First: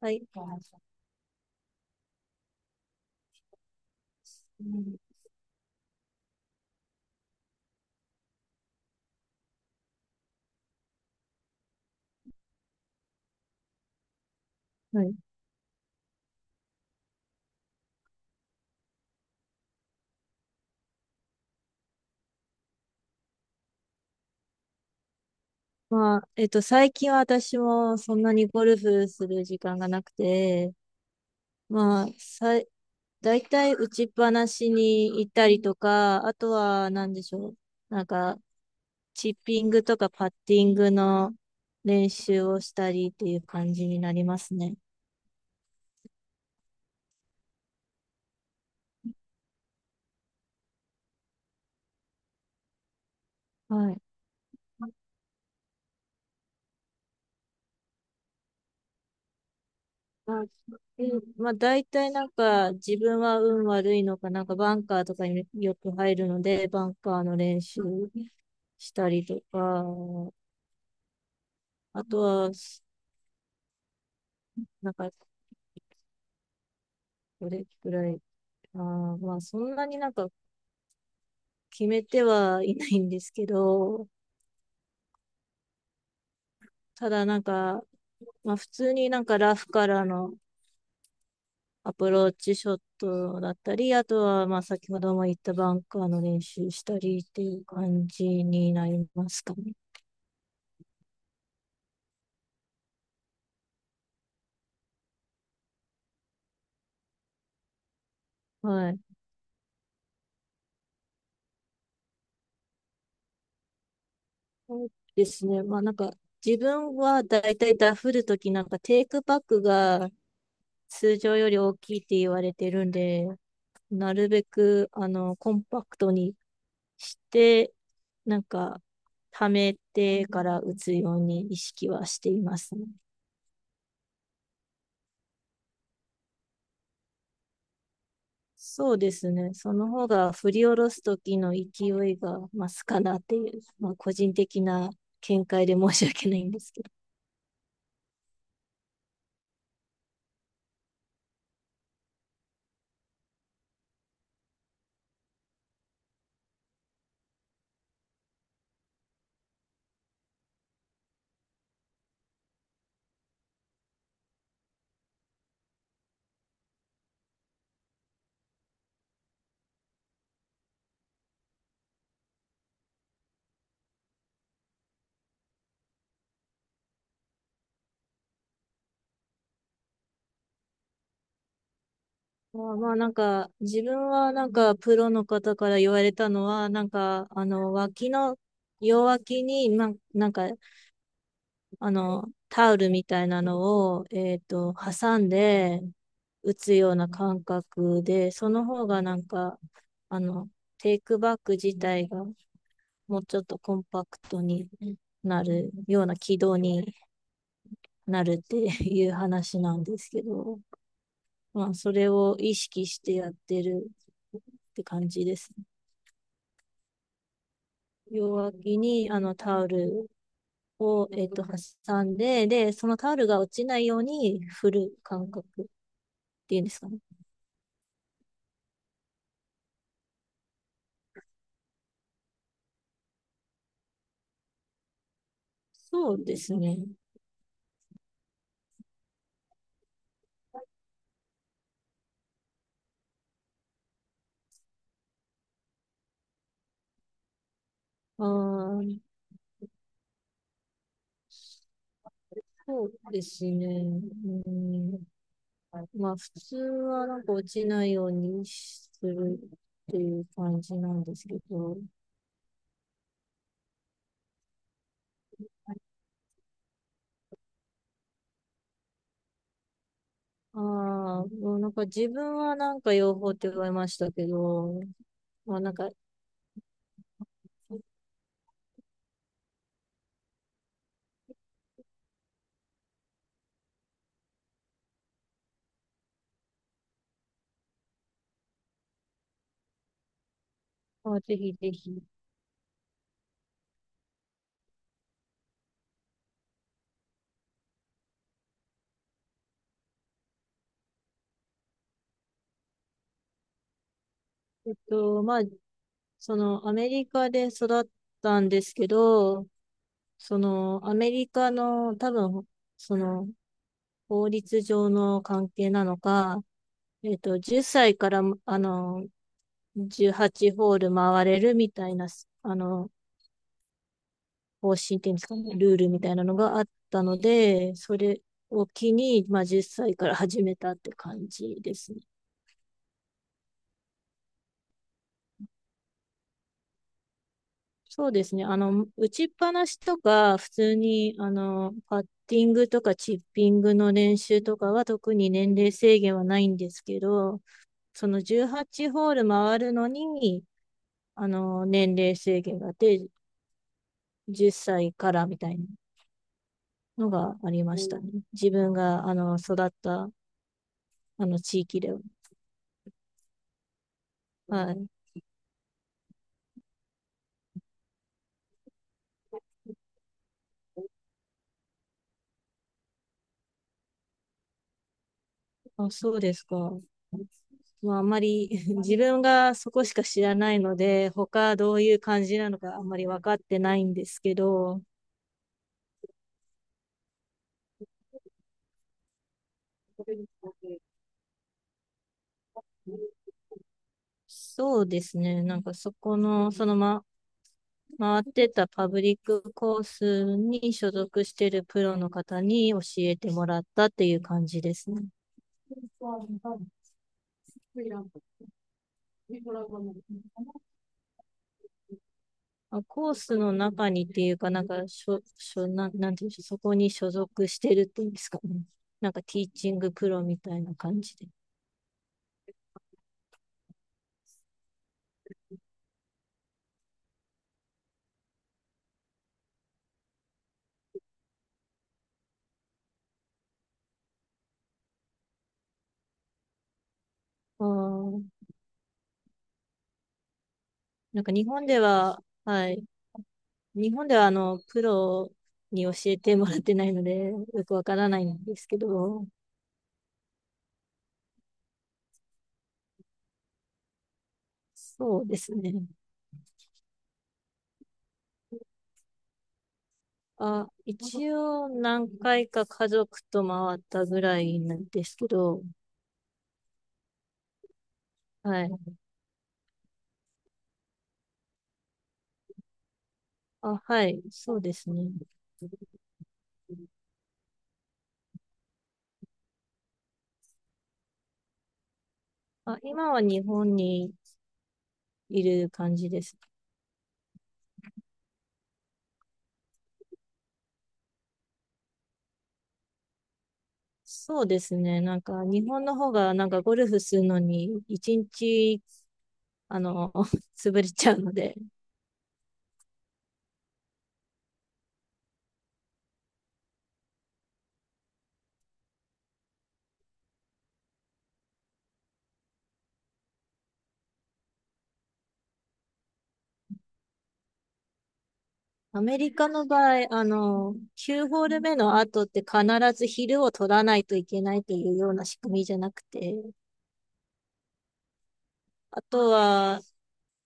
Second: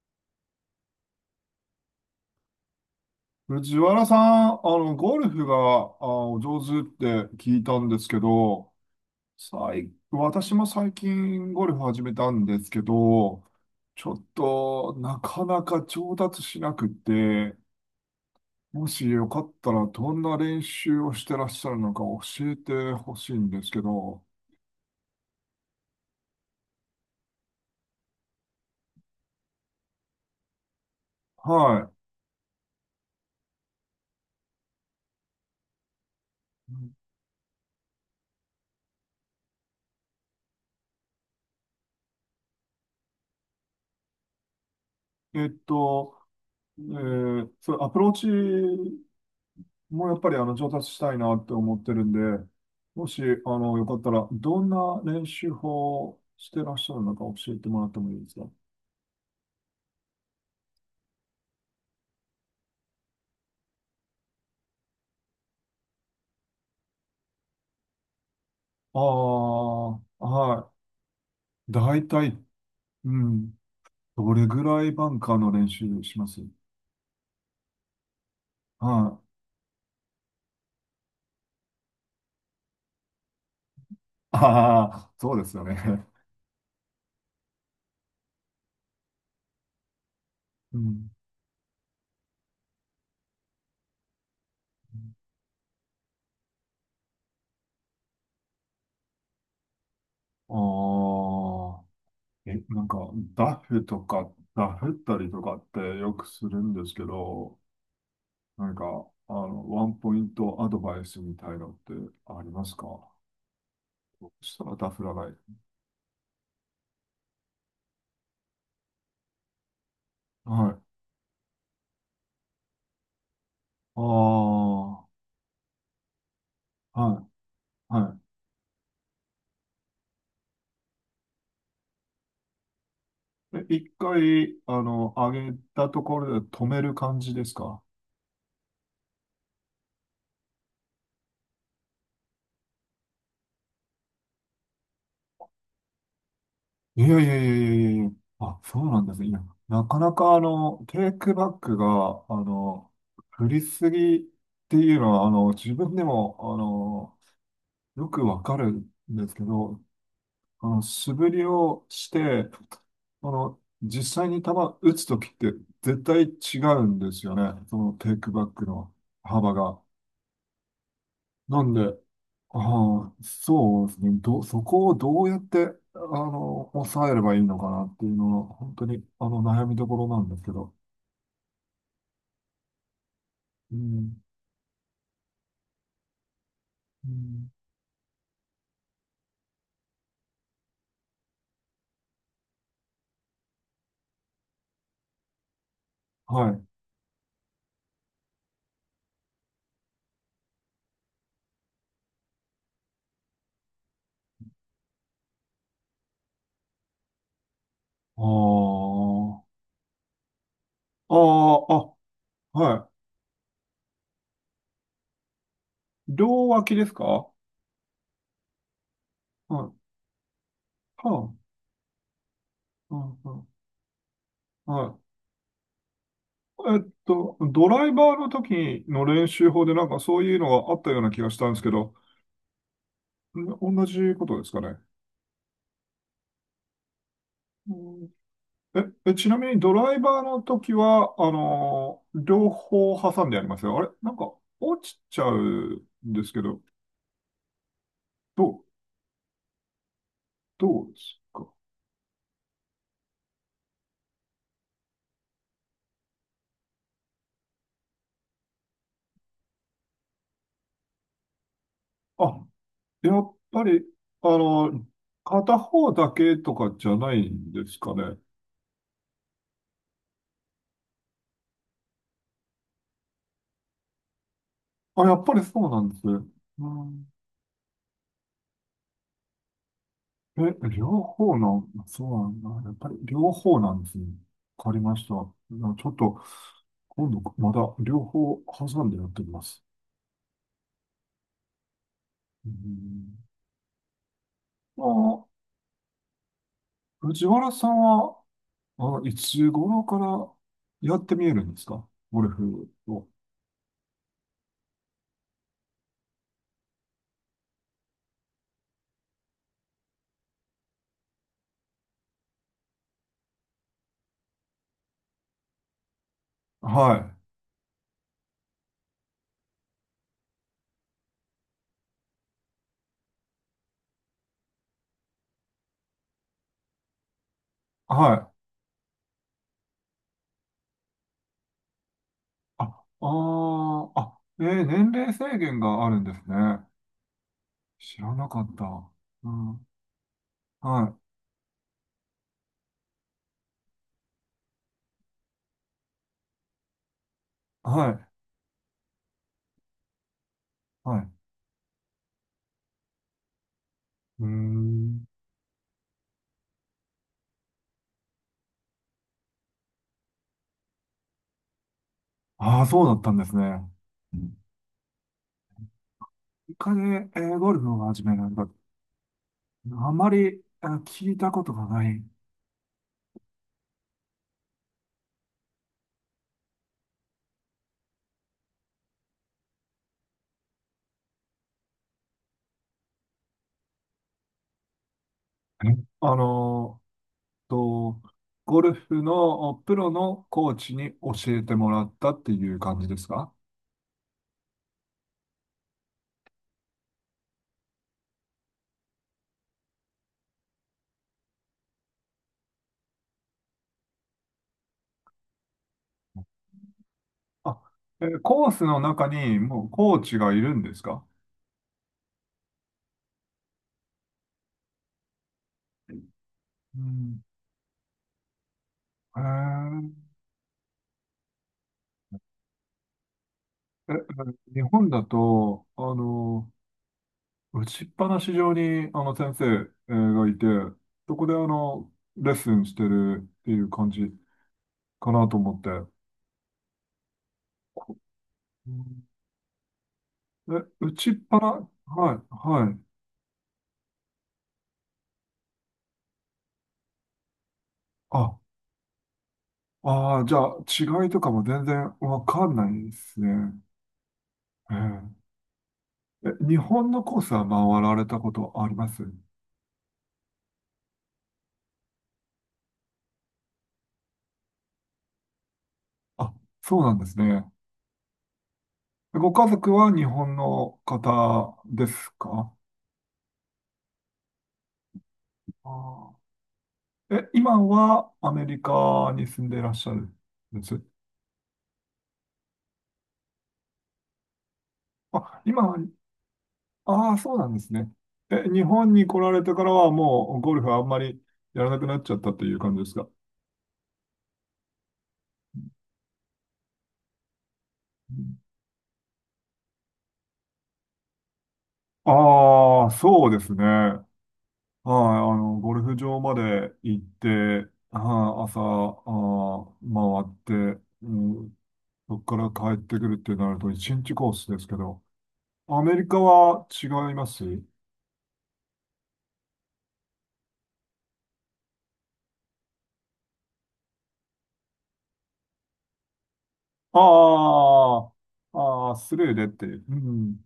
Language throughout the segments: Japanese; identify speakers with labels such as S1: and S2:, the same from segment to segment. S1: はい。
S2: 藤原さん、ゴルフが、お上手って聞いたんですけど、私も最近ゴルフ始めたんですけど、ちょっと
S1: はい。
S2: なかなか上達しなくて、もしよかったらどんな練習をしてらっしゃるのか教えてほしいんですけど、
S1: まあ、最近は私もそんなにゴルフする時間がなくて、
S2: は
S1: まあ、大体打ちっぱなしに行ったりとか、あとは何でしょう。なんか、チッピングとかパッティングの練習をしたりっていう感じになりますね。
S2: い。それアプローチ、もうやっぱり上達したいなって思ってるんで、もしよ
S1: は
S2: か
S1: い。
S2: ったら、どん
S1: まあ
S2: な練習法をしてらっしゃるのか教えてもらってもいいですか？
S1: だまあ、大体なんか自分は運悪いのか、なんかバンカーとかによく入るので、バンカーの練習し
S2: あ
S1: たりと
S2: あ、
S1: か、
S2: はい。
S1: あ
S2: 大
S1: と
S2: 体、
S1: は、
S2: うん。どれぐら
S1: な
S2: い
S1: ん
S2: バ
S1: か、
S2: ンカーの練習します？
S1: どれくらい、あ
S2: は
S1: ー、
S2: い。
S1: まあ、そんなになんか決めてはいないんですけど、
S2: ああ、そうですよね。
S1: ただなんか、まあ、普通になんかラフからの
S2: うん。
S1: アプローチショットだったり、あとは、まあ、先ほども言ったバンカーの練習したりっていう感じになりますかね。
S2: ああ、え、なんか、ダフとか、ダフったりとかってよくするんですけど、なんか、
S1: はい。
S2: あの、ワンポイントアドバイスみたいのってありますか？そしたら
S1: そ
S2: ダ
S1: う
S2: フら
S1: で
S2: な
S1: す
S2: い。
S1: ね。まあ、なんか、自分はだいたいダフるときなんかテイクバックが
S2: はい。
S1: 通常より大きいって言われてるんで、
S2: あ
S1: なるべく、
S2: あ、
S1: コンパクトにし
S2: は
S1: て、
S2: い、は
S1: なんか、溜めてから打つように意識はしていますね。
S2: い。え、一回、あの、上げたところで止める感じですか？
S1: そうですね。その方が振り下ろす時の勢いが増すかなっていう、まあ、個人的な見解で申し訳ないんですけど。
S2: いやいやいやいやいやいや。あ、そうなんですね。いや、なかなか、あの、テイクバックが、あの、振りすぎっていうのは、あの、自分でも、あの、よくわかるんですけど、あの、素振りをして、あの、実際に球打つときって絶対違うんですよね。そのテイクバックの幅が。なんで、ああ、そうですね。ど、そこをどうやって、あの、抑えればいいのかなっていうのが、本当に、あの、悩みどころなんですけど。
S1: まあ、まあなんか、
S2: う
S1: 自分
S2: ん。
S1: はなんか、プロの方から言われたのは、なん
S2: う
S1: か、
S2: ん、
S1: 脇の、両脇に、まあ、なんか、タオルみたいなのを、挟んで
S2: はい。
S1: 打
S2: あ
S1: つような感覚で、その方がなんか、あの、テイクバック自体がもうちょっとコンパクトになるような軌道になるっていう話なんですけど、
S2: あ、
S1: まあ、
S2: あ
S1: そ
S2: あ、
S1: れを意
S2: あ、
S1: 識
S2: は
S1: してやってるって感じですね。
S2: い。両脇ですか？は
S1: 両脇にあの
S2: い。
S1: タオ
S2: は、
S1: ルを、
S2: あ、
S1: 挟んで、で、そ
S2: う
S1: のタオ
S2: ん、
S1: ル
S2: う
S1: が
S2: ん、
S1: 落ちないように振
S2: は
S1: る
S2: い。
S1: 感覚っていうんですかね。
S2: ドライバーの時の練習法でなんかそういうのがあったような気がしたんですけど、ん、同じことですかね。
S1: そうですね。
S2: うん、え、え、ちなみにドライバーの時は、あのー、両方挟んでやりますよ。あれなんか落ちちゃうんですけど、
S1: あ
S2: どう、
S1: ー
S2: どうですか？
S1: そうですね。うん、まあ、普通はなんか落ちないようにするっていう感じなんですけど、
S2: あ、やっぱり、あのー、片方だけとかじゃないんですかね。
S1: ああ、もうなんか自分はなんか養蜂って言われましたけど、
S2: あ、やっぱり
S1: まあ
S2: そう
S1: なん
S2: なん
S1: か、
S2: ですね。うん、え、両方の、そうなんだ。やっぱり両方なんですね。わかりました。な、ちょっと、今度まだ両方挟んでやってみます。
S1: まあ、ぜひぜひ。
S2: うん、あ、藤原さんは、あ、いつ頃からやってみえるんですか？ゴルフを。
S1: まあ、そのアメリカで育ったんですけど、そのアメリカの多分、その法律上の関係なのか、
S2: はい。
S1: 10歳から、18ホール回れるみたいな、あの、方針っていうんですかね、ルールみたいなのがあったので、そ
S2: は
S1: れ
S2: い。
S1: を機に、まあ、10歳から始めたって感じですね。
S2: あ、あー、あ、えー、年齢制限があるんですね。知
S1: そう
S2: ら
S1: で
S2: な
S1: す
S2: か
S1: ね。
S2: った。
S1: 打ち
S2: う
S1: っぱ
S2: ん、
S1: なしとか、普通
S2: はい。
S1: に、パッティングとかチッピングの練習とかは特に年齢制限はないんですけど、
S2: は
S1: そ
S2: い。
S1: の18ホール回るのに、
S2: はい。
S1: 年齢制限があって、
S2: うー
S1: 10歳
S2: ん。
S1: からみたいなのがありましたね。自分が、育った、あの、地域では。
S2: ああ、そうだったんですね。
S1: はい。
S2: イカで、えー、ゴルフを始めるのか、あまり、あ、聞いたことがない。
S1: あ、そうですか。まあ、あんまり 自分がそこしか知らないので、他どういう感じなのかあんまり分かってないんですけど、
S2: え、あのーと、ゴルフのおプロのコーチに教えてもらったっていう感じですか？
S1: そうですね。なんかそこの、回ってたパブリックコースに所属してるプロの方に教えてもらったっていう感じですね。
S2: あ、えー、コースの中にもうコーチがいるんですか？
S1: まあ、コースの中にっていうか、なんか、しょ、しょ、なん、なんていうんでしょう、そこ
S2: う
S1: に所
S2: ん。
S1: 属してるっていうんですかね。なん
S2: へ
S1: か、ティーチン
S2: ー、
S1: グプロみたいな感じで。
S2: え、え、日本だと、あの、打ちっぱなし上に、あの、先生えーがいて、そこで、あの、レッスンしてるっていう感じかなと思って。
S1: あー
S2: うん、え、打ちっ
S1: なんか、
S2: ぱな、
S1: 日本で
S2: はい、
S1: は、は
S2: はい。
S1: い。日本では、プロに教えてもらってないので、よくわからない
S2: あ、
S1: んですけど、
S2: ああ、じゃあ、違いとかも全然わかんないですね。え、
S1: そうですね。
S2: ええ、日本のコースは回られたことあります？
S1: あ、一応、何回か家族と回ったぐらいなんですけど、
S2: あ、そうなんですね。
S1: はい。
S2: ご家族は日本の方ですか？
S1: あ、はい。そうですね。
S2: ああ、え、今はアメリカに住んでいらっしゃるんです？
S1: あ、今は日本に
S2: あ、
S1: い
S2: 今
S1: る
S2: は、
S1: 感じですね。
S2: ああ、そうなんですね。え、日本に来られてからはもうゴルフあんまりやらなくなっちゃったという感じですか？
S1: そうですね。なんか、日本の方が、なんか、ゴルフするのに、一日、あの、潰れちゃうので、
S2: ああ、そうですね。はい、あの、ゴルフ場まで行って、はい、朝、あー、回って、うん、そこから帰ってくるってなると一日コースですけど、アメリカは違います？
S1: アメリカの場合、9ホール目の後って必ず昼を取らないといけないというような仕組みじゃなくて、
S2: ああ、あー、あー、
S1: あ
S2: ス
S1: と
S2: ルーでってい
S1: は、
S2: う。うん、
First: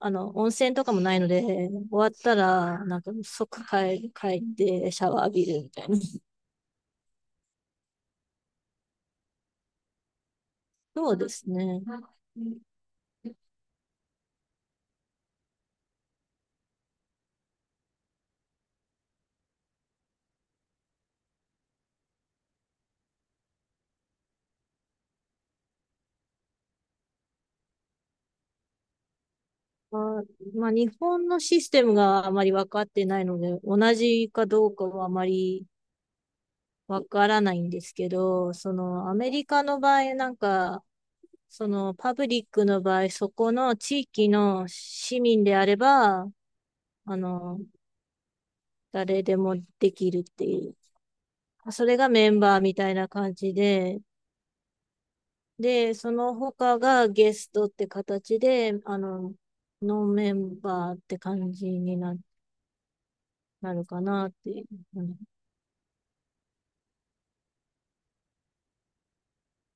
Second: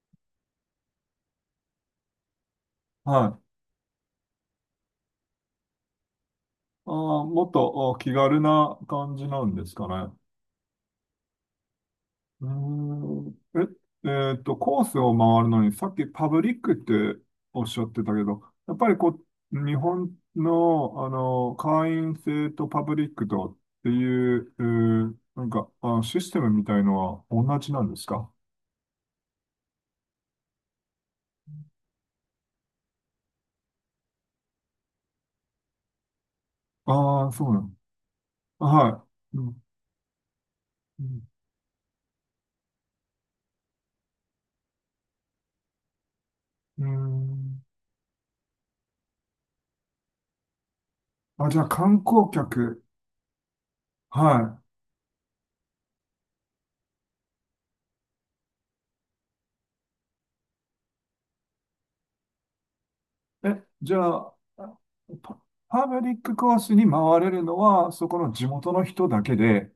S1: 温泉とかもないので、終わったら、なん
S2: は
S1: か、
S2: い。
S1: 即帰ってシャワー浴びるみたいな。
S2: ああ、もっとあ気軽な感じなんですかね。
S1: そうですね。
S2: うーん。え、コースを回るのに、さっきパブリックっておっしゃってたけど、やっぱりこう、日本の、あの、会員制とパブリックとっていう、えー、なんか、あ、システムみたいのは同じなんですか？
S1: まあ、まあ、日本のシステムがあまり分かってないので、同じかどうかはあまりわ
S2: あ
S1: か
S2: あー、
S1: ら
S2: そ
S1: な
S2: うな
S1: いん
S2: の。
S1: ですけど、そ
S2: は
S1: のアメ
S2: い。う
S1: リ
S2: ん。
S1: カの場合、なんか、
S2: うん。
S1: そのパブリックの場合、そこの地域の市民であれば、
S2: うー
S1: あの、
S2: ん、
S1: 誰でもできるっていう。
S2: あ、じゃあ
S1: それ
S2: 観
S1: が
S2: 光
S1: メンバーみ
S2: 客。
S1: たいな感じで、
S2: はい。
S1: で、その他がゲストって形で、ノンメンバーって感じにな、
S2: え、
S1: なる
S2: じ
S1: か
S2: ゃ
S1: なっ
S2: あ、
S1: ていう。
S2: パ、パブリックコースに回れるのは、そこの地元の人だけで、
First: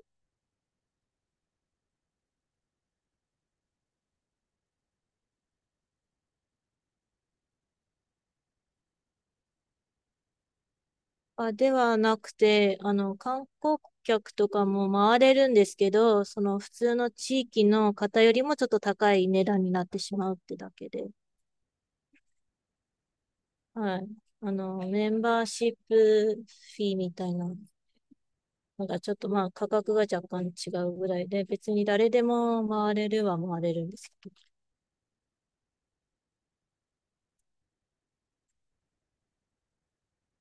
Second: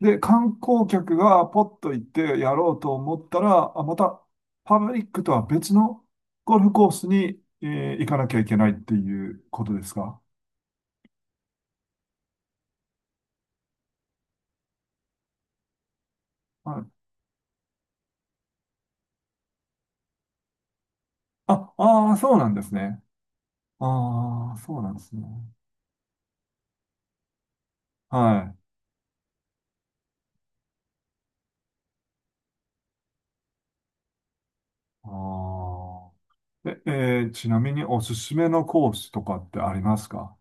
S2: で、観光客がポッと行ってやろうと思ったら、あ、また、パブリックとは別のゴルフコースに、えー、行かなきゃいけないっていうことですか？
S1: あ、ではなくて、観光客とかも回れるんですけど、その普
S2: はい。
S1: 通の地域の方よりもちょっと高い値段になってしまうってだけで、
S2: あ、ああ、そうなんですね。
S1: はい。
S2: ああ、そうなんで
S1: メ
S2: す
S1: ン
S2: ね。
S1: バーシップフィーみたいな
S2: はい。
S1: のがちょっとまあ価格が若干違うぐらいで、別に誰でも回れるは回れるんですけど
S2: ああ。え、えー、ちなみにおすすめのコースとかってありますか？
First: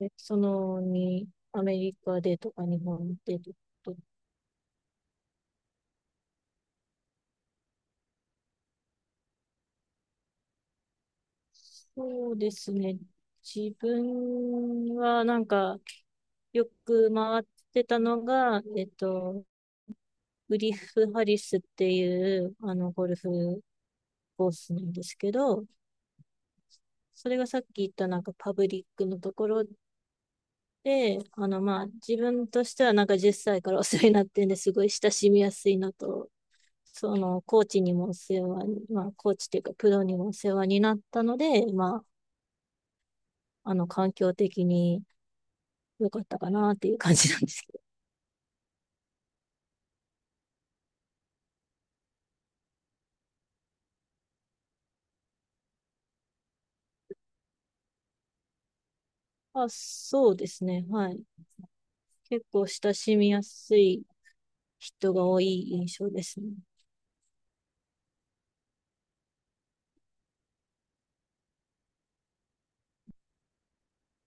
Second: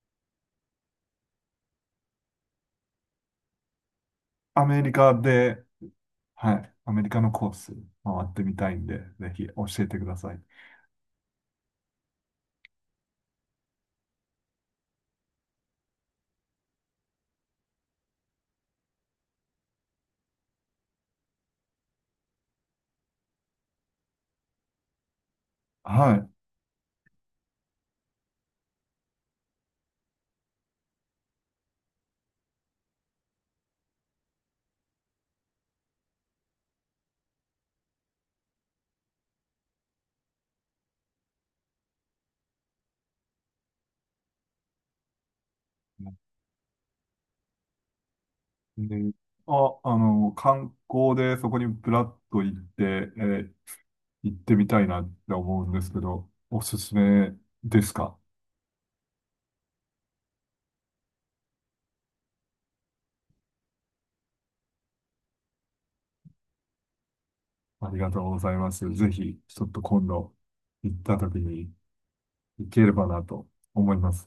S1: ね、でそのに、アメリカでとか日本でとか、
S2: アメリカで、はい。アメリカのコース回ってみたいんで、ぜひ教えてください。
S1: そうですね。自分はなんか、よく回ってたのが、グリフ・ハリスっていう、ゴルフコースなんですけど、
S2: は
S1: それがさっき言ったなんかパブリックのところで、まあ、自分としてはなんか10歳からお世話になってんですごい親しみやすいのと、コーチにもお世話に、まあ、コーチというかプロにもお世話になったので、まあ、環境的に良かったかなっていう感じなんですけど。
S2: い。で、あ、あの、観光でそこにブラッと行って、えー、行ってみたいなって思うんですけど、おすすめですか？
S1: あ、そうですね。はい。結構親しみやすい人が多い印象ですね。
S2: ありがとうございます。ぜひ、ちょっと今度行った時に行ければなと思います。